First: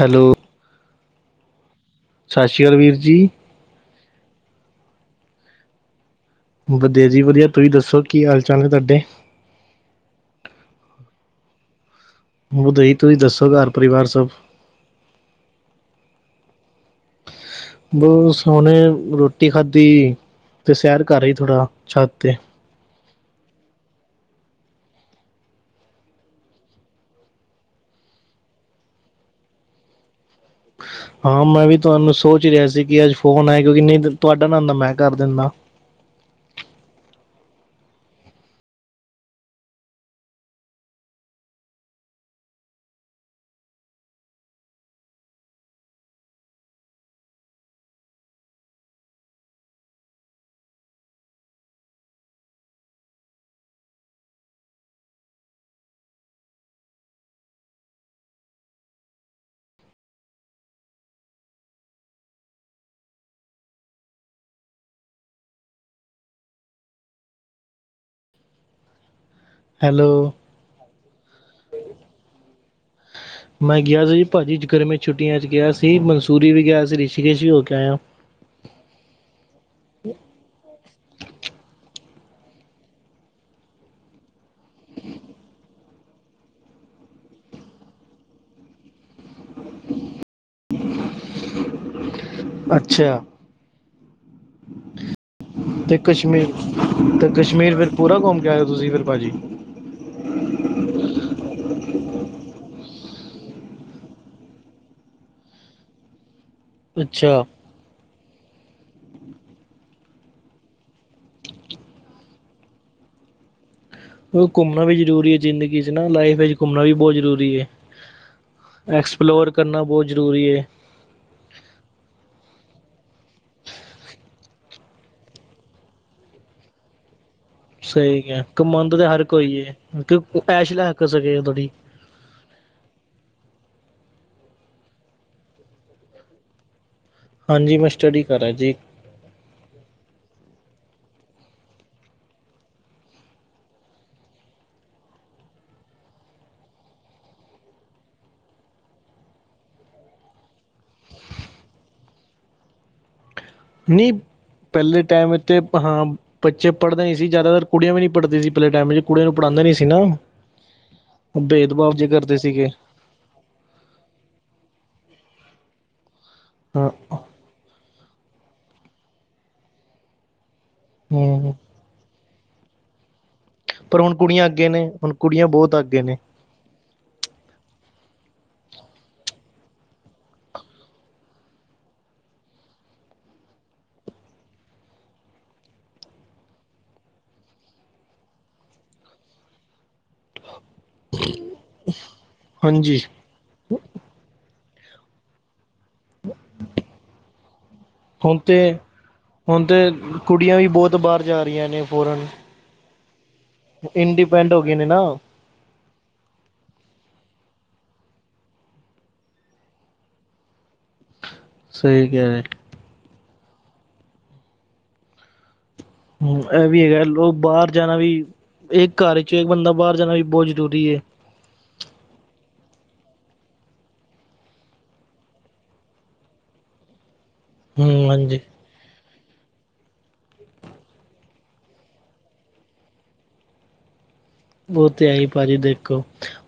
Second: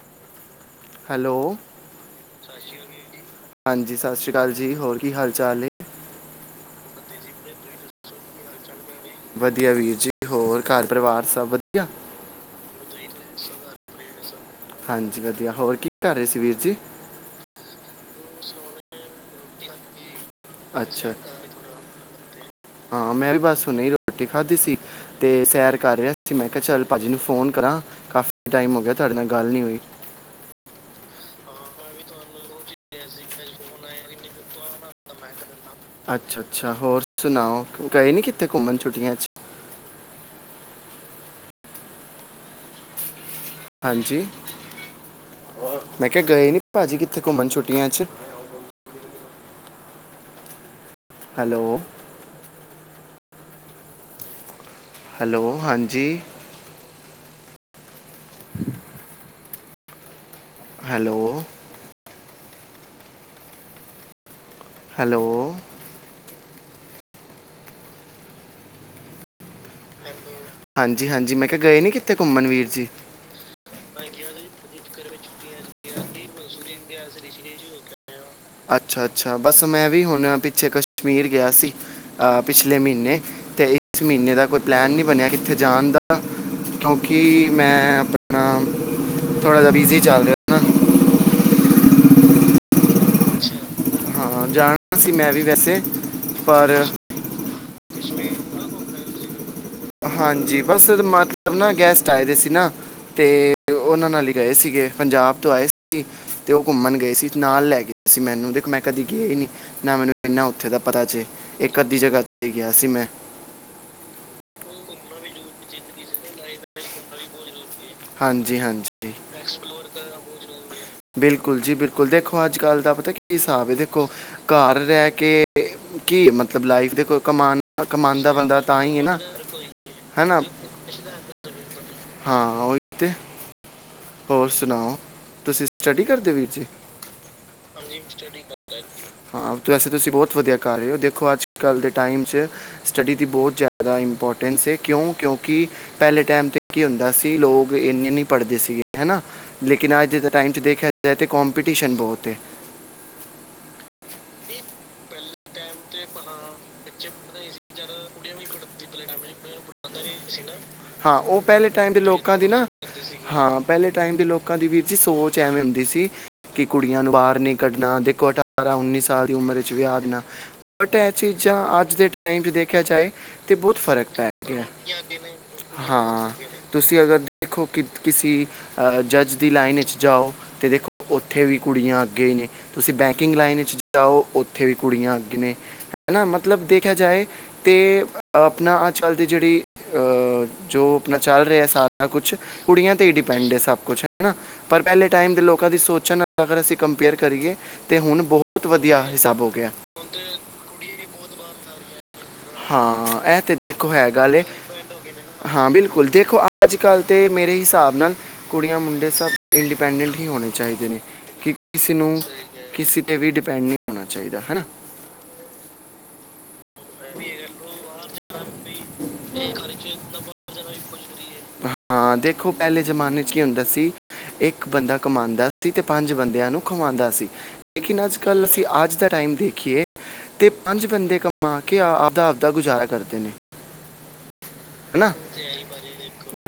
Hello! Hello ਸਤਿ ਸ਼੍ਰੀ ਹਾਂਜੀ। ਅਕਾਲ ਵੀਰ ਜੀ। ਸਤਿ ਸ਼੍ਰੀ ਅਕਾਲ ਜੀ ਹੋਰ ਕੀ ਹਾਲ ਚਾਲ ਏ ਵਧੀਆ ਜੀ ਵਧੀਆ ਤੁਸੀਂ ਦੱਸੋ ਕੀ ਹਾਲ ਚਾਲ ਏ ਤੁਹਾਡੇ ਵਧੀਆ ਵੀਰ ਜੀ ਹੋਰ ਘਰ ਪਰਿਵਾਰ ਸਭ ਵਧੀਆ ਵਧਈ ਤੁਸੀਂ ਦੱਸੋ ਘਰ ਪਰਿਵਾਰ ਸਭ ਹਾਂਜੀ ਵਧੀਆ ਹੋਰ ਕੀ ਕਰ ਰਹੇ ਸੀ ਵੀਰ ਜੀ? ਬਹੁਸ ਉਹਨੇ ਰੋਟੀ ਖਾਧੀ ਤੇ ਸੈਰ ਅੱਛਾ ਕਰ ਹੀ ਥੋੜ੍ਹਾ ਛੱਤ ਤੇ। ਹਾਂ ਮੈਂ ਵੀ ਬਸ ਉਹਨੇ ਰੋਟੀ ਖਾਧੀ ਸੀ ਅਤੇ ਸੈਰ ਕਰ ਰਿਹਾ ਸੀ। ਮੈਂ ਕਿਹਾ ਚੱਲ ਪਾ ਜੀ ਨੂੰ ਫੋਨ ਕਰਾਂ। ਕਾਫੀ ਟਾਈਮ ਹੋ ਗਿਆ ਤੁਹਾਡੇ ਨਾਲ ਗੱਲ ਨਹੀਂ ਹੋਈ। ਹਾਂ ਮੈਂ ਵੀ ਤੁਹਾਨੂੰ ਸੋਚ ਰਿਹਾ ਸੀ ਕਿ ਅੱਜ ਫੋਨ ਆਇਆ ਕਿਉਂਕਿ ਨਹੀਂ ਤੁਹਾਡਾ ਨਾ ਆਂਦਾ ਮੈਂ ਕਰ ਦਿੰਦਾ ਅੱਛਾ-ਅੱਛਾ ਹੋਰ ਸੁਣਾਓ ਗਏ ਨੀ ਕਿੱਥੇ ਘੁੰਮਣ ਛੁੱਟੀਆਂ ਚ ਹਾਂਜੀ। ਮੈਂ ਕਿਹਾ ਗਏ ਨੀ ਪਾਜੀ ਕਿੱਥੇ ਘੁੰਮਣ ਛੁੱਟੀਆਂ ਚ ਹੈਲੋ। ਹੈਲੋ ਹਾਂਜੀ। [inaudible] ਹੈਲੋ। ਹੈਲੋ- ਹੈਲੋ- ਹਾਂਜੀ-ਹਾਂਜੀ ਮੈਂ ਕਿਹਾ ਗਏ ਨੀ ਕਿੱਥੇ ਘੁੰਮਣ ਵੀਰ ਜੀ। ਮੈਂ ਗਿਆ ਮੈਂ ਸੀ ਜੀ ਪਾਜੀ ਪੂਰੀ ਗਰਮੀ ਦੀ ਚੱਕਰ ਵਿੱਚ ਛੁੱਟੀਆਂ ਚ ਗਿਆ ਸੀ, ਸੀਗੀਆਂ ਤੇ ਮਨਸੂਰੀ ਵੀ ਗਿਆ ਸੀ, ਰਿਸ਼ੀਕੇਸ਼ ਵੀ ਹੋ ਕੇ ਆਇਆ। ਅੱਛਾ-ਅੱਛਾ ਬਸ ਮੈਂ ਵੀ ਹੁਣ ਪਿੱਛੇ ਕਸ਼ਮੀਰ ਗਿਆ ਸੀ। ਪਿਛਲੇ ਮਹੀਨੇ ਤੇ ਇਸ ਮਹੀਨੇ ਦਾ ਕੋਈ ਪਲੈਨ ਨਹੀਂ ਬਣਿਆ ਕਿੱਥੇ ਜਾਣ ਦਾ ਕਿਉਂਕਿ ਮੈਂ ਆਪਣਾ ਥੋੜ੍ਹਾ ਜਿਹਾ ਬਿਜ਼ੀ ਚੱਲ ਰਿਹਾ ਨਾ [unintelligible] ਅੱਛਾ। ਹਾਂ ਜਾਣਾ ਸੀ। ਮੈਂ ਵੀ ਵੈਸੇ ਤੇ ਕਸ਼ਮੀਰ ਪਰ ਤੇ ਕਸ਼ਮੀਰ ਫਿਰ ਪੂਰਾ ਘੁੰਮ ਕੇ ਆਏ ਹੋ ਤੁਸੀਂ ਫਿਰ ਪਾਜੀ। ਹਾਂਜੀ ਬਸ ਮਤਲਬ ਨਾ ਗੈਸਟ ਆਏ ਦੇ ਸੀ ਨਾ ਤੇ ਉਹਨਾਂ ਨਾਲ ਹੀ ਗਏ ਸੀਗੇ ਪੰਜਾਬ ਤੋਂ ਆਏ ਸੀਗੇ। ਤੇ ਉਹ ਘੁੰਮਣ ਗਏ ਸੀ ਅੱਛਾ, ਨਾਲ ਲੈ ਕੇ- ਸੀ ਮੈਨੂੰ ਦੇਖ ਮੈਂ ਕਦੀ ਗਏ ਹੀ ਨੀ ਨਾ ਮੈਨੂੰ ਇੰਨਾ ਉੱਥੇ ਦਾ ਪਤਾ ਚ ਇੱਕ ਅੱਧੀ ਜਗ੍ਹਾ ਤੇ ਗਿਆ ਸੀ ਮੈਂ- [inaudible] ਘੁੰਮਣਾ ਵੀ ਜ਼ਰੂਰੀ ਏ ਜ਼ਿੰਦਗੀ ਚ ਨਾ ਲਾਈਫ ਵਿੱਚ ਘੁੰਮਣਾ ਵੀ ਬਹੁਤ ਜ਼ਰੂਰੀ ਏ। ਹਾਂਜੀ -ਹਾਂਜੀ, ਬਹੁਤ ਜ਼ਰੂਰੀ ਹੈ ਬਿਲਕੁਲ ਜੀ, ਬਿਲਕੁਲ ਦੇਖੋ ਅੱਜ ਅੱਜ ਕੱਲ ਦਾ ਪਤਾ ਕੀ ਹਿਸਾਬ ਹੈ, ਦੇਖੋ ਘਰ ਰਹਿ ਕੇ ਕੀ ਮਤਲਬ ਲਾਈਫ ਦੇਖੋ ਕਮਾਨ ਸਹੀ ਕਮਾਂਦਾ ਹੈ, ਬੰਦਾ ਤਾਂ ਹੀ ਕਮਾਉਂਦਾ ਹੈ ਤੇ ਨਾ ਹਰ ਕੋਈ ਹੈ, ਕਿ ਹੈਨਾ ਐਸ਼ ਲੈ ਸਕੇ ਥੋੜੀ ਹਾਂ, ਉਹੀ ਤੇ ਹੋਰ ਸੁਣਾਓ, ਤੁਸੀਂ ਸਟੱਡੀ ਕਰਦੇ ਵੀਰ ਜੀ? ਹਾਂਜੀ ਮੈਂ ਸਟੱਡੀ ਕਰ ਰਿਹਾ ਜੀ ਹਾਂ, ਵੈਸੇ ਤੁਸੀਂ ਬਹੁਤ ਵਧੀਆ ਕਰ ਰਹੇ ਹੋ, ਦੇਖੋ ਅੱਜ ਕੱਲ੍ਹ ਦੇ ਟਾਈਮ 'ਚ ਸਟੱਡੀ ਦੀ ਬਹੁਤ ਜ਼ਿਆਦਾ ਇੰਪੋਰਟੈਂਸ ਹੈ ਕਿਉਂ, ਕਿਉਂਕਿ ਪਹਿਲੇ ਟਾਈਮ ਤੇ ਕੀ ਹੁੰਦਾ ਸੀ, ਲੋਕ ਇੰਨੇ ਨਹੀਂ ਪੜ੍ਹਦੇ ਸੀ ਗੇ ਹੈ ਨਾ, ਲੇਕਿਨ ਅੱਜ ਦੇ ਟਾਈਮ 'ਚ ਦੇਖਿਆ ਜਾਏ ਤਾਂ, ਕੰਮਪੀਟੀਸ਼ਨ ਬਹੁਤ ਹੈ। ਨਹੀਂ, ਪਹਿਲੇ ਟਾਈਮ ਤੇ ਹਾਂ ਬੱਚੇ ਪੜ੍ਹਦੇ ਨਹੀਂ ਸੀ ਜ਼ਿਆਦਾਤਰ ਕੁੜੀਆਂ ਵੀ ਨੀ ਪੜ੍ਹਦੀ ਸੀ, ਪਹਿਲੇ ਟਾਈਮ ਵਿੱਚ ਕੁੜੀਆਂ ਨੂੰ ਪੜ੍ਹਾਂਦੇ ਨਹੀਂ ਸੀ ਨਾ। ਹਾ, ਉਹ ਪਹਿਲੇ ਟਾਈਮ ਭੇਦਭਾਵ ਦੇ ਜੇ ਲੋਕਾਂ ਕਰਦੇ ਦੀ ਨਾ ਸੀਗੇ ਹਾਂ, ਪਹਿਲੇ ਟਾਈਮ ਦੇ ਲੋਕਾਂ ਦੀ ਵੀਰ ਜੀ ਸੋਚ ਚ ਐਵੇਂ ਹੁੰਦੀ ਸੀ, ਕਿ ਹਾਂ ਕੁੜੀਆਂ ਨੂੰ ਬਾਹਰ ਨ ਕੱਢਣਾ ਦੇ ਅਠਾਰਾਂ ਉੱਨੀ ਸਾਲ ਦੀ ਉਮਰ ਚ, ਵਿਆਹ ਦੇਣਾ ਬਟ ਇਹ ਹੂੰ ਚੀਜ਼ਾਂ ਅੱਜ ਦੇ ਕਹੀਂ, ਵੀ ਦੇਖਿਆ ਜਾਏ ਤੇ ਬਹੁਤ ਪਰ ਫ਼ਰਕ ਹੁਣ ਪੈ ਕੁੜੀਆਂ ਗਿਆ, ਅੱਗੇ ਨੇ ਹੁਣ ਕੁੜੀਆਂ ਬਹੁਤ ਅੱਗੇ ਨੇ ਹਾਂ ਤੁਸੀਂ ਅਗਰ ਦੇਖੋ ਕਿਸੇ, ਅਹ ਜੱਜ ਦੀ ਲਾਈਨ ਵਿੱਚ ਜਾਓ, ਤੇ ਦੇਖੋ ਉੱਥੇ ਵੀ ਕੁੜੀਆਂ ਅੱਗੇ ਹੀ ਨੇ। ਤੁਸੀਂ ਬੈਂਕਿੰਗ ਲਾਈਨ ਚ, ਜਾਓ ਉੱਥੇ ਵੀ ਕੁੜੀਆਂ ਅੱਗੇ ਨੇ। ਹੈ ਨਾ ਮਤਲਬ ਦੇਖਿਆ ਜਾਏ, ਤਾਂ ਆਪਣਾ ਅਜ -ਕੱਲ੍ਹ ਦੀ ਜਿਹੜੀ ਜੋ ਆਪਣਾ ਚੱਲ ਰਿਹਾ, ਸਾਰਾ ਕੁਛ ਕੁੜੀਆਂ ਹਾਂਜੀ ਤੇ ਹੀ ਡਿਪੈਂਡ ਹੈ ਸਭ ਕੁਛ ਹਨਾ। ਪਰ ਪਹਿਲੇ, ਟਾਈਮ ਦੇ ਲੋਕ ਲੋਕਾਂ ਦੀ ਸੋਚਾਂ ਨਾਲ, ਅਗਰ ਅਸੀਂ ਕੰਪੇਅਰ ਕਰੀਏ ਤੇ, ਹੁਣ ਬਹੁਤ ਵਧੀਆ ਹਿਸਾਬ ਹੋ ਹੁਣ ਗਿਆ। ਤੇ ਕੁੜੀਆਂ ਵੀ ਬਹੁਤ ਬਾਹਰ ਜਾ ਰਹੀਆਂ ਨੇ ਫੋਰਨ- ਹਾਂ, ਇਹ ਤੇ ਦੇਖੋ ਹੈ ਗੱਲ, ਇੰਡੀਪੈਂਡ ਹੋ ਗਏ ਨੇ ਨਾ। ਹਾਂ ਬਿਲਕੁਲ ਦੇਖੋ ਅੱਜ -ਕੱਲ ਤੇ ਮੇਰੇ ਹਿਸਾਬ ਨਾਲ, ਕੁੜੀਆਂ ਮੁੰਡੇ ਸਭ ਇੰਡੀਪੈਂਡੈਂਟ ਹੀ ਹੋਣੇ ਚਾਹੀਦੇ ਨੇ। ਕਿ ਕਿਸੇ ਸਹੀ ਨੂੰ, ਕਹਿ ਰਹੇ। ਕਿਸੇ 'ਤੇ ਵੀ ਡਿਪੈਂਡ ਨਹੀਂ ਹੋਣਾ ਚਾਹੀਦਾ ਹੈ, ਨਾ ਹਮ, ਇਹ ਵੀ ਹੈਗਾ, ਲੋਕ ਬਾਹਰ ਜਾਣਾ ਵੀ ਇੱਕ ਘਰ ਚੋਂ ਇੱਕ ਬੰਦਾ ਬਾਹਰ ਜਾਣਾ ਵੀ ਬਹੁਤ ਜ਼ਰੂਰੀ ਹੈ। ਹਾਂ, ਦੇਖੋ ਪਹਿਲੇ ਜ਼ਮਾਨੇ ਚ ਕੀ ਹੁੰਦਾ ਸੀ, ਇੱਕ ਬੰਦਾ ਕਮਾਉਂਦਾ ਸੀ, ਤੇ ਪੰਜ ਬੰਦਿਆਂ ਨੂੰ ਖਵਾਉਂਦਾ ਸੀ। ਲੇਕਿਨ, ਹੂੰ ਅੱਜ ਹਾਂਜੀ। ਕੱਲ੍ਹ ਅਸੀਂ ਅੱਜ ਦਾ ਟਾਈਮ ਦੇਖੀਏ, ਤੇ ਪੰਜ ਬੰਦੇ ਕਮਾ ਕੇ ਕਿ ਆਪਦਾ, ਆਪਦਾ ਗੁਜ਼ਾਰਾ ਕਰਦੇ ਨੇ। ਉਹ ਤੇ ਹੈ ਹੀ, ਭਾਜੀ ਦੇਖੋ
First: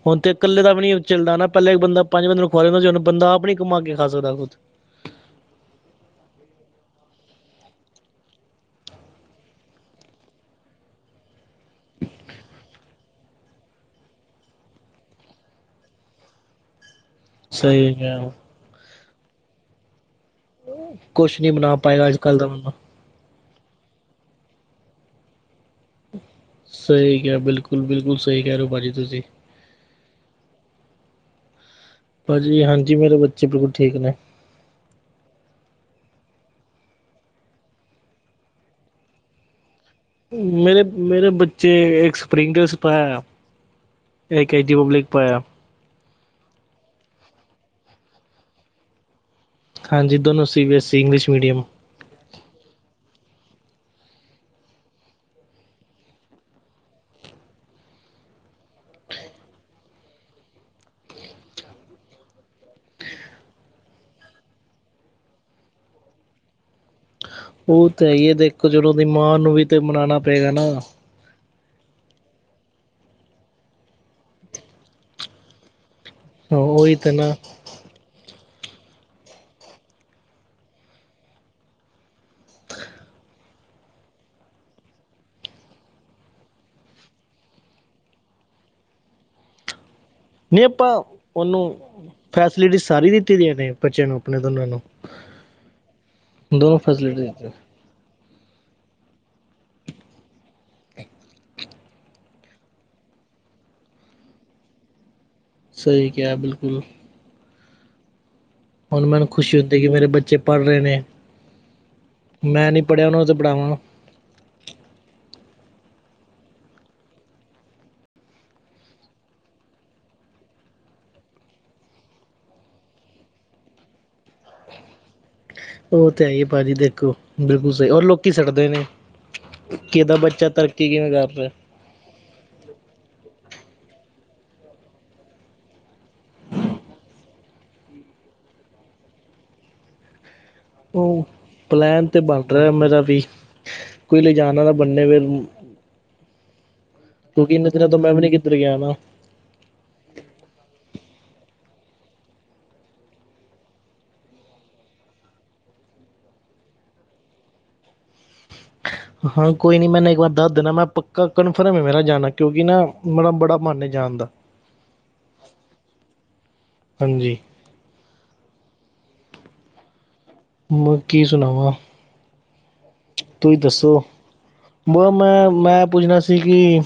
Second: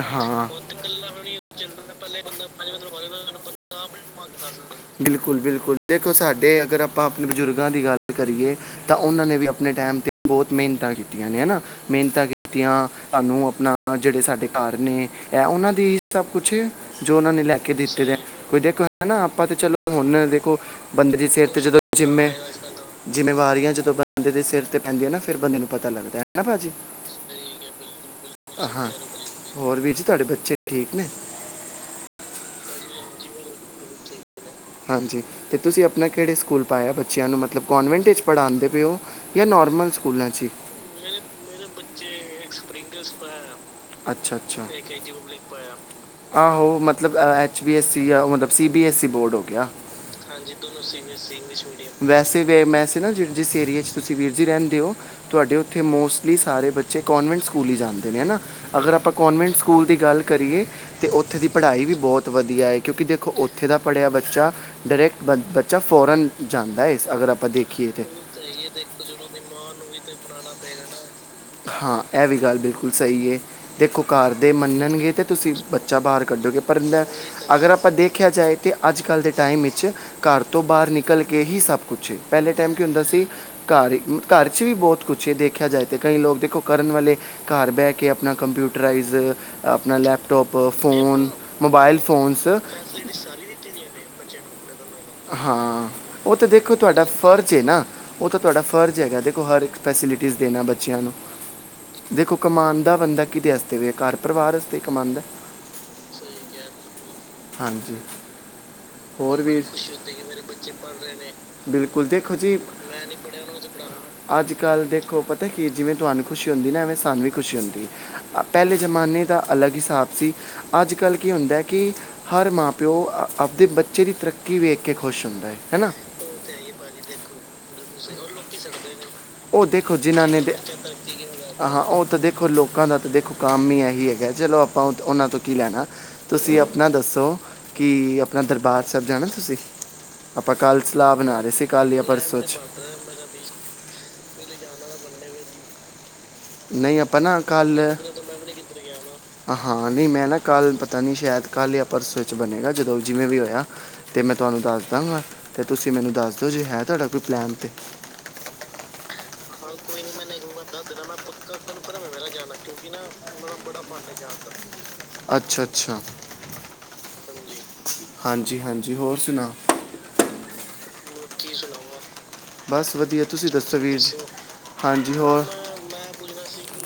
ਹੁਣ ਤੇ ਹਾਂ ਇਕੱਲੇ ਦਾ ਵੀ ਨੀ, ਚੱਲਦਾ ਨਾ, ਪਹਿਲਾਂ ਇੱਕ ਬੰਦਾ ਪੰਜ ਬੰਦੇ ਨੂੰ ਖੁਆ ਲੈੰਦਾ ਸੀ। ਹੁਣ ਬੰਦਾ ਆਪ ਨੀ ਕਮਾ ਕੇ ਖਾ ਸਕਦਾ ਖੁਦ। ਬਿਲਕੁਲ, ਬਿਲਕੁਲ। ਦੇਖੋ, ਸਾਡੇ ਅਗਰ ਆਪਾਂ ਬਜ਼ੁਰਗਾਂ ਦੀ ਗੱਲ ਲ ਕਰੀਏ, ਤਾਂ ਉਹਨਾਂ ਨੇ ਵੀ ਅਪਨੇ ਟੈਮ ਤੇ ਬਹੁਤ ਮਿਹਨਤਾਂ ਕੀਤੀਆਂ ਨੇ, ਹੈਨਾ ਮਿਹਨਤਾਂ ਕੀਤੀਆਂ, ਸਾਨੂੰ ਅਪਨਾ, ਜਿਹੜੇ ਸਾਡੇ ਘਰ ਨੇ ਏ ਉਹਨਾਂ ਦੀ ਹੀ ਸਭ ਕੁਛ। ਜੋ ਉਹਨਾਂ ਨੇ ਲੈਕੇ ਸਹੀ ਦਿੱਤੇ ਦੇ ਨ, ਕਿਹਾ। ਕੋਈ ਦੇਖੋ ਨਾ, ਆਪਾਂ ਤੇ ਚਲੋ ਹੁਣ ਦੇਖੋ, ਬੰਦੇ ਦੇ ਕੁਛ ਸਿਰ ਨਹੀਂ ਤੇ, ਬਣਾ ਜਦੋਂ ਪਾਏਗਾ ਅੱਜ ਕੱਲ੍ਹ ਦਾ ਬੰਦਾ। ਜਿੰਮੇ-ਜਿੰਮੇ ਵਪਾਰੀਆਂ, ਜਦੋਂ ਬੰਦੇ ਦੇ ਸੇਰ ਤੇ ਪੈਂਦੀਆਂ ਨਾ, ਫੇਰ ਬੰਦੇ ਨੂੰ ਪਤਾ ਲੱਗਦੈ। ਸਹੀ ਕਿਹਾ, ਬਿਲਕੁਲ, ਬਿਲਕੁਲ ਸਹੀ ਕਿਹ ਰਹੇ ਹੋ, ਹਾਂ ਭਾਜੀ ਤੁਸੀ। ਹੋਰ ਵੀਰ ਜੀ, ਤੁਹਾਡੇ ਬੱਚੇ ਠੀਕ ਨੇ? ਭਾਜੀ, ਹਾਂਜੀ, ਮੇਰੇ ਬੱਚੇ ਬਿਲਕੁਲ ਠੀਕ ਨੇ। ਹਾਂਜੀ। ਤੇ ਤੁਸੀ ਅਪਨਾ ਕਿਹੜੇ ਸਕੂਲ ਪਾਇਆ ਬੱਚਿਆਂ ਨੂੰ? ਮਤਲਬ ਕੋਨਵੈਂਟ ਵਿੱਚ ਪੜ੍ਹਾਉੰਦੇ ਪਏ ਹੋ ਯਾ, ਨੋਰਮਲ? ਮੇਰੇ, ਮੇਰੇ ਬੱਚੇ ਇੱਕ ਸਪਰਿੰਗ ਡੇਲਸ ਪਾਇਆ ਅੱਛਾ, ਇੱਕ ਅੱਛਾ। ਐਚ ਡੀ ਪਬਲਿਕ ਪਾਇਆ। ਆਹੋ, ਮਤਲਬ ਐਚ ਬੀ ਐਸ ਸੀ ਯਾ ਮਤਲਬ C -B- S -C, board ਹੋ ਹਾਂਜੀ ਦੋਨੋਂ C B S E English medium ਵੈਸੇ ਵੀ [unintelligible] ਜਿਸ ਏਰੀਏ ਚ, ਤੁਸੀਂ ਵੀਰ ਜੀ ਰਹਿੰਦੇ ਔ, ਤੁਆਡੇ ਔਥੇ ਮੋਸਟਲੀ ਸਾਰੇ ਬੱਚੇ ਕੋਂਨਵੈਂਟ ਸਕੂਲ ਈ ਜਾਂਦੇ ਨੇ ਹੈ ਨਾ, ਅਗਰ ਆਪਾ ਕੋਨਵੈਂਟ ਸਕੂਲ ਦੀ ਗੱਲ ਕਰੀਏ ਤੇ, ਉਥੇ ਦੀ ਪੜ੍ਹਾਈ ਵੀ ਬਹੁਤ ਵਧੀ ਕਿਉਂਕਿ ਦੇਖੋ, ਔਥੇ ਦਾ ਪੜ੍ਹਿਆ ਬੱਚਾ ਡੇਰੈਕਟ ਬੱਚਾ ਫੋਰਨ ਜਾਂਦਾ ਏ। ਔ ਤਾਂ ਹੈ ਈ ਹੈ। ਦੇਖੋ, ਚਲੋ ਔਦੀ ਮਾਂ ਨੂੰ ਵੀ ਤੇ ਮਨਾਨਾ ਪਏਗਾ ਨਾ। ਹਾਂ, ਏਵੀ ਗਾਲ ਬਿਲਕੁਲ ਸਈ ਏ। ਦੇਖੋ ਕਾਰ ਦੇ ਮੰਨਨ ਗੇ ਤੇ ਤੁਸੀਂ ਬੱਚਾ ਬਾਰ ਹਾਂ ਕੱਢੋਗੇ ਪਰ, ਉਹੀ ਤੇ ਨਾ ਅਗਰ ਅਪਾਂ ਦੇਖਿਆ ਜਾਏ ਤੇ ਅੱਜ ਕੱਲ੍ਹ, ਦੇ ਟਾਈਮ ਵਿੱਚ ਘਰ ਤੋ ਬਾਹਰ ਨਿਕਲ ਕੇ, ਸਭ ਕੁੱਛ ਪਹਿਲੇ ਟਾਈਮ ਕੀ ਹੁੰਦਾ ਸੀ। ਘਰ, ਘਰ ਚ ਵੀ ਬਹੁਤ ਕੁਛ ਏ, ਦੇਖਿਆ ਜਾਏ ਤੇ ਕਈ ਲੋਕ, ਦੇਖੋ ਕਰਨ ਵਾਲੇ, ਘਰ ਬਹਿ ਕੇ, ਅਪਨਾ ਕੰਪਿਊਟਰਾਈਜ਼, ਅਪਨਾ ਲੈਪ ਨੀ ਆਪਾ, ਔਨੂੰ ਫੋਨਸ ਫੈਸਲਿਟੀ ਸਾਰੀ ਦਿੱਤੀ ਦੀ ਨੇ ਬੱਚਿਆਂ ਨੂੰ, ਅਪਨੇ ਦੋਨਾਂ ਨੂੰ। ਹਾਂ, ਔ ਤੇ ਦੇਖੋ ਦੋਨੋਂ ਤੁਆਡਾ, ਫੈਸਿਲਿਟੀ ਦਿੱਤੀ ਫਰਜ਼ ਏ ਨਾ। ਔ ਤੇ, ਤੁਆਡਾ ਫਰਜ਼ ਹੈਗਾ, ਦੇਖੋ ਹਰ ਇੱਕ ਫੈਸਿਲਿਟੀਜ਼ ਦੇਨਾ, ਬੱਚਿਆਂ ਨੂੰ। ਦੇਖੋ, ਕਮਾਦਾ ਬੰਦਾ ਕਿਦੇ ਵਾਸਤੇ ਵੇ, ਘਰ ਪਰਵਾਰ ਵਾਸਤੇ ਕਮਾਦਾ । ਸਹੀ, ਕਿਆ ਬਿਲਕੁਲ। ਹਾਂਜੀ। ਹੁਨ ਮੈਨੂੰ, ਹੋਰ ਖੁਸ਼ੀ ਵੀਰ ਹੁੰਦੀ ਏ, ਕਿ ਮੇਰੇ ਬੱਚੇ ਪੜ੍ਹ ਰਏ ਨੇ। ਬਿਲਕੁਲ ਦੇਖੋ ਜੀ ਮੈਂ ਨੀ ਪੜ੍ਹਿਆ, ਔਨਾ ਨੂ ਤੇ ਪੜ੍ਹਾਵਾਂ। ਅੱਜ ਕੱਲ ਦੇਖੋ, ਪਤੇ ਕੀ ਜਿਵੇਂ ਤੁਆਨੂੰ ਖੁਸ਼ੀ ਹੁੰਦੀ ਨਾ, ਐਵੇਂ ਸਾਨੂੰ ਵੀ ਖੁਸ਼ੀ ਹੁੰਦੀ ਏ। ਪਹਿਲੇ ਜਮਾਨੇ ਦਾ, ਅਲੱਗ ਹਿਸਾਬ ਸੀ। ਅੱਜ ਕੱਲ ਕਿ ਹੁੰਦਾ ਕਿ, ਹਰ ਮਾਂ-ਪਿਓ ਆਪਦੇ ਬੱਚੇ ਦੀ, ਤਰੱਕੀ ਵੇਖ ਕੇ ਖੁਸ਼ ਹੁੰਦਾ ਹੈ ਹੈਨਾ ਔ ਤੇ ਹੈਈ ਹੈ, ਭਾਜੀ ਜੀ। ਦੇਖੋ ਬਿਲਕੁਲ ਸਹੀ ਔਰ, ਲੋਕੀ ਸੱੜਦੇ ਨੇ। ਔ ਦੇਖੋ, ਕਿ ਇਹਦਾ ਜਿਨਾ ਨੇ ਬੱਚਾ ਤੇ ਤਰੱਕੀ ਕਿਵੇਂ ਕਰ ਰਿਹਾ ਹਾਂ, ਔ ਤਾਂ ਦੇਖੋ, ਲੋਕਾਂ ਦਾ ਤੇ ਦੇਖੋ, ਕਾਮ ਹੀ ਏਹੀ ਹੈਹਾਂ। ਚਲੋ ਅਪਾਂ ਔਨਾਂ ਤੋਂ ਕੀ ਲੈਨਾ, ਤੁਸੀਂ ਅਪਨਾ ਦੱਸੋ ਕਿ, ਅਪਨਾ ਦਰਬਾਰ ਸਾਹਿਬ ਜਾਨਾ ਤੁਸੀਂ? [inaudible] ਸਲਾਹ ਔ ਬਣਾ ਰਹੇ ਸੀ ਕੱਲ ਜਾਂ ਪਲੈਨ ਤੇ ਪਰਸੋਂ ਬਣ ਚ ਰਿਹਾ ਮੇਰਾ ਵੀ, ਕੋਈ ਲਿਜਾਣ ਵਾਲਾ ਬਣੇ ਫੇਰ ਨਈ, ਆਪਾ ਨਾ ਇੰਨੇ ਕੱਲ, ਦਿਨਾਂ ਤੋਂ ਮੈਂ ਵੀ ਨੀ ਕਿੱਧਰ ਗਿਆ ਨਾ। ਹਾਂ ਨੀ ਮੈਂ ਨਾ ਕੱਲ ਪਤਾ ਨੀ ਸ਼ਾਇਦ, ਕੱਲ ਜਾਂ ਪਰਸੋਂ ਚ ਬਣੇਗਾ ਜਦੋਂ, ਜਿਵੇਂ ਵੀ ਹੋਇਆ, ਤੇ ਮੈਂ ਤੁਆਨੂੰ ਦੱਸ ਦਾਂ ਗਾ, ਤੇ ਤੁਸੀਂ ਮੈਨੂੰ ਦਾਸ ਦੱਸ ਦਿਓ, ਜੇ ਹੈ ਤੁਆਡਾ ਕੋਈ ਪਲੈਨ ਤੇ। ਹਾਂ ਕੋਈ ਨੀ, ਮੈਨ ਏਕ ਵਾਰ ਦਾਸ ਦੇਨਾ, ਮੈਂ ਪੱਕਾ ਕਨਫਰਮ ਏ, ਮੇਰਾ ਜਾਨਾ ਕਿਉਂਕਿ ਨਾ ਮੇਰਾ, ਬੜਾ ਮਨ ਏ, ਜਾਨ ਦਾ। ਅੱਛਾ ਅੱਛਾ ਹਾਂਜੀ। ਹਾਂਜੀ--ਹਾਂਜੀ ਹੋਰ ਸੁਨਾਓ। ਹੋਰ ਕੀ ਸੁਨਾਵਾਂ। ਬਸ ਵਧੀਆ ਤੁਸੀਂ ਦੱਸੋ, ਵੀਰ ਜੀ ਬਸ ਹਾਂਜੀ ਹੋਰ ਮੈਂ, ਮੈਂ ਪੁੱਛਨਾ ਸੀ ਕਿ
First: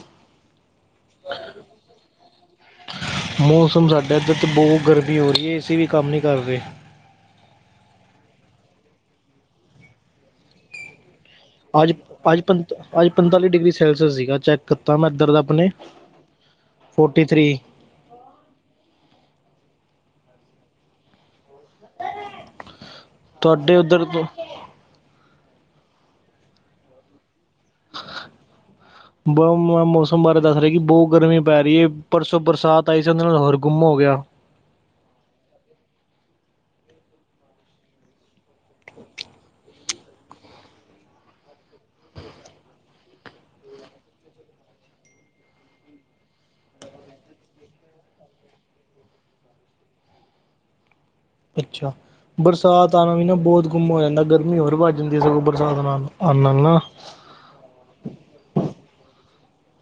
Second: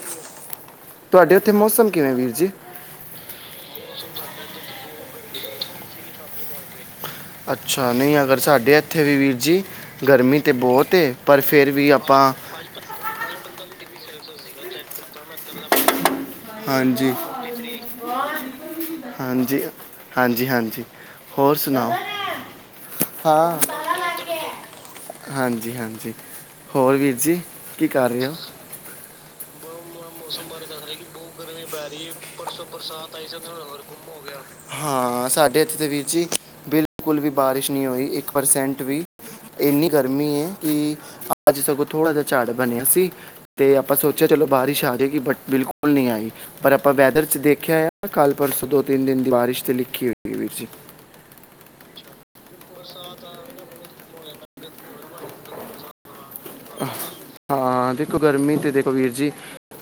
ਤੁਹਾਡੇ, ਉੱਥੇ ਮੌਸਮ ਕਿਵੇਂ ਵੀਰ ਜੀ? ਮੌਸਮ ਸਾਡਾ ਇੱਧਰ ਤਾਂ, ਬਹੁਤ ਗਰਮੀ ਹੋ ਰਹੀ ਹੈ ਏ ਸੀ, ਵੀ ਕੰਮ ਨਹੀਂ ਕਰਦੇ, ਅੱਛਾ, ਨਹੀਂ ਅਗਰ ਸਾਡੇ ਇੱਥੇ ਵੀ, ਵੀਰ ਜੀ ਗਰਮੀ ਤਾਂ ਬਹੁਤ। ਪਰ ਫਿਰ ਵੀ ਆਪਾਂ ਅੱਜ-ਅੱਜ ਪੰਤਾਲੀ ਡਿਗਰੀ, ਸੈਲਸੀਅਸ ਸੀਗਾ ਚੈ ਤਾ ਮੈਂ, ਇਧਰ ਆਪਣੇ, ਹਾਂਜੀ ਫੋਰਟੀ ਥਰੀ। ਹਾਂਜੀ-ਹਾਂਜੀ, ਹੋਰ ਸੁਣਾਓ? ਹਾਂ ਤੁਹਾਡੇ ਉੱਧਰ ਤੋਂ ਹਾਂਜੀ। ਜੀ, ਹਾਂਜੀ ਹੋਰ ਵੀਰ ਜੀ ਕੀ ਕਰ ਰਹੇ ਹੋ? ਮੌਸਮ, ਬਾਰੇ ਦੱਸ ਰਹੀ ਕਿ, ਬਹੁਤ ਗਰਮੀ ਪੈ ਰਹੀ ਏ। ਪਰਸੋ, ਬਰਸਾਤ ਆਈ ਸੀ। ਸਾਡੇ ਇਥੇ ਗੁਮ ਹੋ ਗਿਆ, ਹਾਂ ਸਾਡੇ ਇੱਥੇ ਤੇ ਵੀਰ ਜੀ, ਬਿਲਕੁਲ ਵੀ, ਬਾਰਿਸ਼ ਨਹੀਂ ਹੋਈ ਇੱਕ ਪਰਸੈਂਟ ਵੀ। ਇੰਨੀ ਗਰਮੀ ਹੈ, ਕਿ ਅੱਜ ਸਗੋਂ ਥੋੜਾ ਜਹਾ ਝੜ ਬਣਿਆ ਸੀ। ਤੇ ਆਪਾਂ ਸੋਚਿਆ। ਬਾਰਿਸ਼ ਆਵੇਗੀ, ਪਰ ਬਿਲਕੁਲ ਨਹੀਂ ਆਈ, ਪਰ ਆਪਾਂ ਵੈਦਰ ਤੁਸੀਂ, ਦੇਖਿਆ ਕੱਲ੍ਹ ਪਰਸੋਂ ਦੋ ਤਿੰਨ ਦਿਨ ਦੀ ਬਾਰਿਸ਼ ਤੇ ਲਿਖੀ, ਹੋਈ ਵੀਰ ਜੀ ਅੱਛਾ, ਬਰਸਾਤ ਆਣ ਨਾਲ ਨਾ, ਬਹੁਤ ਗੁੰਮ ਹੋ ਜਾਂਦਾ, ਗਰਮੀ ਹੋਰ ਵੱਧ ਜਾਂਦੀ ਸਗੋਂ ਬਰਸਾਤ ਨਾਲ। ਆਣ ਨਾਲ ਨਾ ਹਾ ਦੇਖੋ ਗਰਮੀ ਤੇ ਦੇਖੋ ਵੀਰ ਜੀ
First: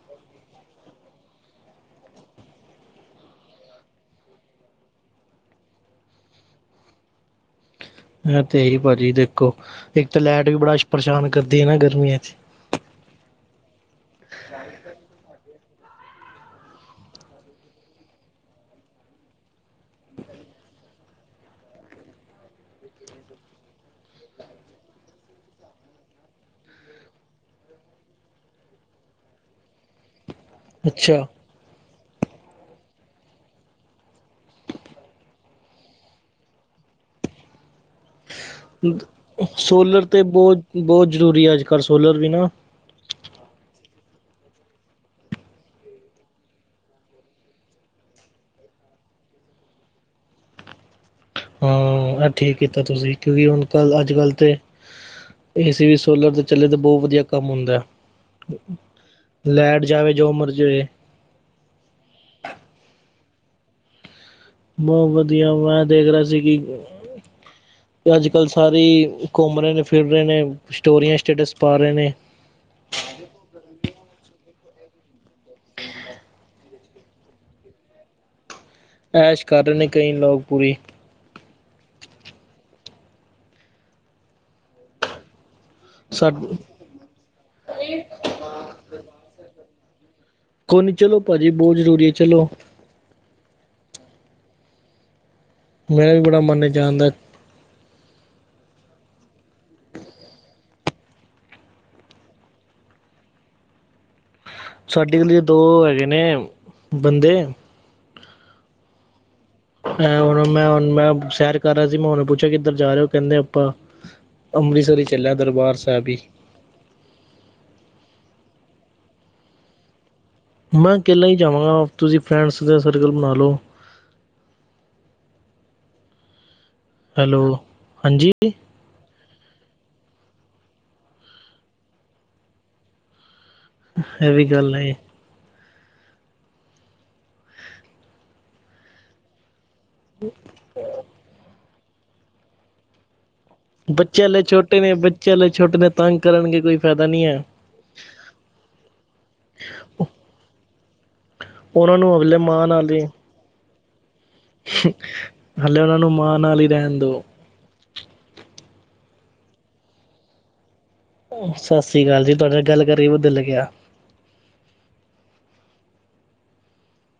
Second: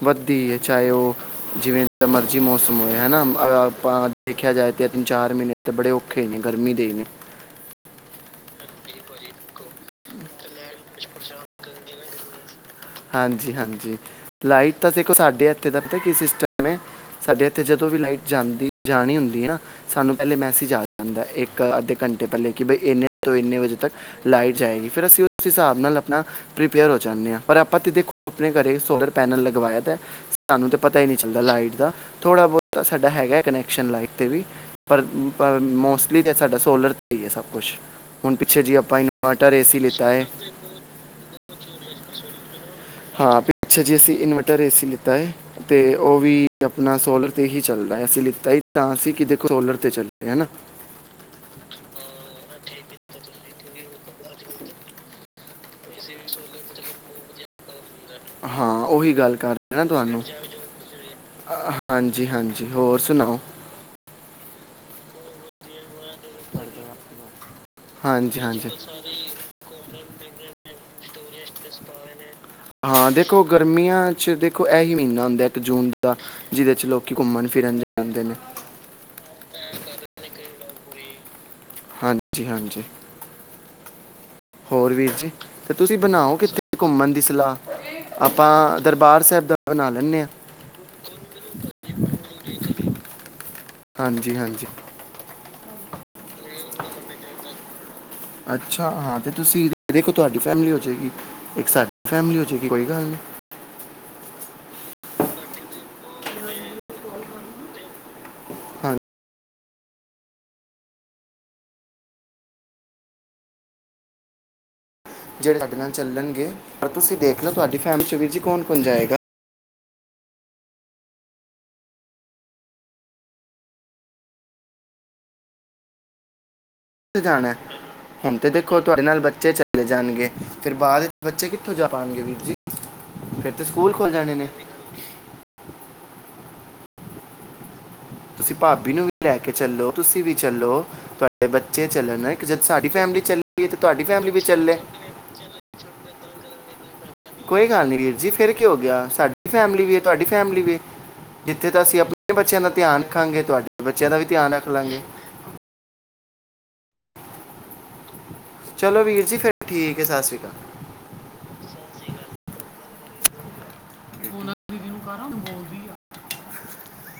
ਵੱਧਦੀ ਹੈ, ਚਾਹੇ ਉਹ ਜਿਵੇਂ ਮਰਜ਼ੀ ਮੌਸਮ ਹੋਏ, ਹਨਾ ਅ ਆਪਾਂ ਦੇਖਿਆ ਜਾਏ। ਤਿੰਨ ਚਾਰ ਮਹੀਨੇ ਤੇ ਬੜੇ ਔਖੇ ਨੇ ਗਰਮੀ ਦੇ ਨੇ। ਹੈ ਤੇ ਇਹੀ ਭਾਜੀ ਦੇਖੋ ਇੱਕ ਤਾਂ ਲਾਈਟ ਵੀ ਬੜਾ ਪਰੇਸ਼ਾਨ ਕਰਦੀ ਹੈ ਨਾ ਗਰਮੀਆਂ 'ਚ ਹਾਂਜੀ-ਹਾਂਜੀ ਲਾਈਟ ਤਾਂ ਦੇਖੋ ਸਾਡੇ ਹੱਥੇ ਦਾ ਪਤਾ ਕੀ ਸਿਸਟਮ ਹੈ। ਸਾਡੇ ਇੱਥੇ ਜਦੋਂ ਵੀ ਲਾਈਟ ਜਾਂਦੀ ਜਾਣੀ ਹੁੰਦੀ ਹੈ ਨਾ ਸਾਨੂੰ ਪਹਿਲੇ ਮੈਸੇਜ ਆ ਜਾਂਦਾ ਇੱਕ ਅੱਧੇ ਘੰਟੇ ਘੰਟੇ ਪਹਿਲੇ ਕਿ ਬਈ ਇੰਨੇ ਤੋਂ ਇੰਨੇ ਵਜੇ ਤੱਕ ਲਾਈਟ ਜਾਏਗੀ ਫਿਰ ਅਸੀਂ ਉਸ ਹਿਸਾਬ ਨਾਲ ਆਪਣਾ ਪ੍ਰੀਪੇਅਰ ਹੋ ਜਾਂਦੇ ਹਾਂ। ਪਰ ਆਪਾਂ ਤੇ ਦੇਖੋ ਆਪਣੇ ਘਰੇ ਸੋਲਰ ਪੈਨਲ ਲਗਵਾਇਆ ਤਾਂ ਸਾਨੂੰ ਤੇ ਪਤਾ ਹੀ ਨਹੀਂ ਅੱਛਾ ਚੱਲਦਾ ਲਾਈਟ ਦਾ। ਥੋੜ੍ਹਾ ਬਹੁਤਾ ਸਾਡਾ ਹੈਗਾ ਕਨੈਕਸ਼ਨ ਲਾਈਟ ਤੇ ਵੀ ਪਰ ਮੋਸਟਲੀ ਤਾਂ ਸਾਡਾ ਸੋਲਰ ਤੇ ਇਹ ਸਭ ਕੁਛ ਸੋਲਰ ਤੇ ਹੈ ਬਹੁਤ-ਬਹੁਤ ਜ਼ਰੂਰੀ ਹੈ ਅੱਜ ਕੱਲ੍ਹ ਸੋਲਰ ਵੀ ਨਾ ਹਾਂ ਪਿੱਛੇ ਜੇ ਅਸੀਂ ਇਨਵਰਟਰ ਏ ਸੀ ਲਿੱਤਾ ਹੈ ਤੇ ਉਹ ਵੀ ਆਪਣਾ ਸੋਲਰ ਤੇ ਹੀ ਚੱਲਦਾ। ਆ ਸੀ ਲਿੱਤਾ ਸੀ ਤਾਂ ਅਸੀਂ ਕਿ ਦੇਖੋ ਸੋਲਰ ਤੇ ਚੱਲ ਹਨਾ। ਹਾਂ ਇਹ ਠੀਕ ਕੀਤਾ ਤੁਸੀਂ ਕਿਉਂਕਿ ਹੁਣ ਕ ਅੱਜ-ਕੱਲ੍ਹ ਤੇ ਏ ਸੀ ਵੀ ਸੋਲਰ ਤੇ ਚੱਲੇ ਤੇ ਬਹੁਤ ਵਧੀਆ ਕੰਮ ਹੁੰਦਾ। ਹਾਂ ਉਹੀ ਗੱਲ ਕਰ ਦਾ ਲੈਟ ਨਾ ਜਾਵੇ ਤੁਹਾਨੂੰ ਜੋ ਮਰਜ਼ੀ ਹੋਏ ਹਾਂਜੀ-ਹਾਂਜੀ ਹੋਰ ਸੁਣਾਓ? ਬਹੁਤ ਵਧੀਆ ਮੈਂ ਦੇਖ ਰਿਹਾ ਸੀ ਕਿ ਤੇ ਅੱਜ ਹਾਂਜੀ ਕੱਲ੍ਹ ਹਾਂਜੀ ਸਾਰੇ ਘੁੰਮ ਰਹੇ ਨੇ ਫਿਰ ਰਹੇ ਨੇ। ਸਟੋਰੀਆਂ ਸਟੇਟਸ ਪਾ ਰਹੇ ਨੇ ਹਾਂ ਦੇਖੋ ਗਰਮੀਆਂ 'ਚ ਦੇਖੋ ਇਹੀ ਮਹੀਨਾ ਹੁੰਦਾ ਇੱਕ ਜੂਨ ਦਾ ਜਿਹਦੇ ਚ ਲੋਕ ਘੁੰਮਣ ਫਿਰਨ ਜਾਂਦੇ ਨੇ। ਐਸ਼ ਕਰ ਰਹੇ ਨੇ ਕਈ ਲੋਕ ਪੂਰੀ ਹਾਂਜੀ-ਹਾਂਜੀ ਹੋਰ ਵੀਰ ਜੀ। ਤੇ ਤੁਸੀਂ ਸਾ ਬਣਾਓ ਕਿੱਥੇ ਘੁੰਮਣ ਦੀ ਸਲਾਹ ਆਪਾਂ ਦਰਬਾਰ ਸਾਹਿਬ ਦਾ ਬਣਾ ਲੈਂਦੇ ਹਾਂ। ਕੋਈ ਨਈ, ਚਲੋ ਭਾਜੀ ਬਹੁਤ ਜ਼ਰੂਰੀ ਹੈ ਚਲੋ, ਹਾਂਜੀ-ਹਾਂਜੀ ਮੇਰਾ ਵੀ ਬੜਾ ਮੰਨ ਏ ਜਾਣ ਦਾ। ਅੱਛਾ ਹਾਂ ਤੇ ਤੁਸੀਂ ਦੇਖੋ ਤੁਹਾਡੀ ਫੈਮਲੀ ਹੋ ਜਾਏਗੀ ਇੱਕ ਸਾਡੀ ਫੈਮਿਲੀ ਹੋ ਜਾਏਗੀ ਕੋਈ ਗੱਲ ਨਹੀਂ। [inaudible] ਸਾਡੀੇ ਗਲੀ ਦੋ ਹੈਗੇ ਨੇ ਬੰਦੇ ਹਾਂਜੀ ਹੁਣ ਮੈਂ- ਹੁਣ ਮੈਂ ਸੈਰ ਕਰ ਰਿਹਾ ਸੀ ਮੈਂ ਉਹਨੂੰ ਪੁੱਛਿਆ ਕਿੱਧਰ ਜਾ ਰਹੇ ਹੋ ਕਹਿੰਦੇ ਆਪਾਂ ਅੰਮ੍ਰਿਤਸਰ ਈ। ਜਿਹੜੇ ਸਾਡੇ ਨਾਲ ਚੱਲਣਗੇ ਪਰ ਤੁਸੀਂ ਦੇਖ ਲਓ ਤੁਹਾਡੀ ਫੈਮਿਲੀ -ਚ ਵੀਰ ਜੀ ਕੌਣ-ਕੌਣ ਜਾਏਗਾ। ਮੈਂ ਅਕਲਾ ਹੀ ਜਾਵਾਂਗਾ ਤੁਸੀਂ ਫਰੈਂਡਸ ਦੇ ਸਰਕਲ ਬਣਾ ਲਓ। ਜਾਣਾ ਹੈਲੋ ਹਾਂਜੀ ਹੁਣ ਤੇ ਦੇਖੋ ਤੁਹਾਡੇ ਨਾਲ ਬੱਚ ਬੱਚੇ ਚਲੇ ਜਾਣਗੇ ਫੇਰ ਬਾਅਦ ਬੱਚੇ ਕਿੱਥੋਂ ਜਾ ਪਾਉਣਗੇ ਵੀਰ ਜੀ ਫ ਅਤੇ ਸਕੂਲ ਖੁੱਲ੍ਹ ਇਹ ਜਾਣੇ ਵੀ ਨੇ। ਗੱਲ ਹੈ ਤੁਸੀਂ ਭਾਬੀ ਨੂੰ ਵੀ ਲੈ ਕੇ ਚੱਲੋ ਤੁਸੀਂ ਵੀ ਚੱਲੋ ਤੁਹਾਡੇੇ ਤੇ ਬੱ ਚੱਲਣਣਾ ਜਦ ਸਾਡੀ ਫੈਮਿਲੀ ਚੱਲ ਬੱਚਿਆਂ ਹਲੇ ਛੋਟੇ ਨੇ ਬੱਚਿਆਂ ਹਲੇ ਛੋਟੇ ਨੇ ਤੰਗ ਕਰਨਗੇ। ਕੋਈ ਫਾਇਦਾ ਨਹੀਂ ਹੈ ਕੋਈ ਗੱਲ ਨਹੀਂ ਵੀਰ ਜੀ ਫਿਰ ਕਿ ਹੋ ਗਿਆ ਸਾਡੀ ਫੈਮਿਲੀ ਵੀ ਤੁਹਾਡੀ ਫੈਮਿਲੀ ਵੀ ਜਿੱਥੇ ਤਾਂ ਉਹਨਾਂ ਅਸੀਂ ਨੂੰ ਆਪਣੇ ਹਲੇ ਬੱਚਿਆਂ ਦਾ ਧਿਆਨ ਰੱਖਾਂਗੇ ਤੁਹਾਡੇ ਬੱਚਿਆਂ ਦਾ ਵੀ ਧਿਆਨ ਰੱਖ ਲਾਂਗੇ ਹੱਲੇ ਉਹਨਾਂ ਨੂੰ ਮਾਂ ਨਾਲ ਈ ਰਹਿਣ ਦਿਉ। ਚਲੋ ਵੀਰ ਜੀ ਫੇਰ ਠੀਕ ਹੈ ਸਤਿ ਸ੍ਰੀ ਅਕਾਲ। ਸਤਿ ਸ੍ਰੀ ਅਕਾਲ ਜੀ ਤੁਹਾਡੇ ਨਾਲ ਗੱਲ ਕਰਕੇ ਵਧੀਆ ਲੱਗਿਆ। [inaudible]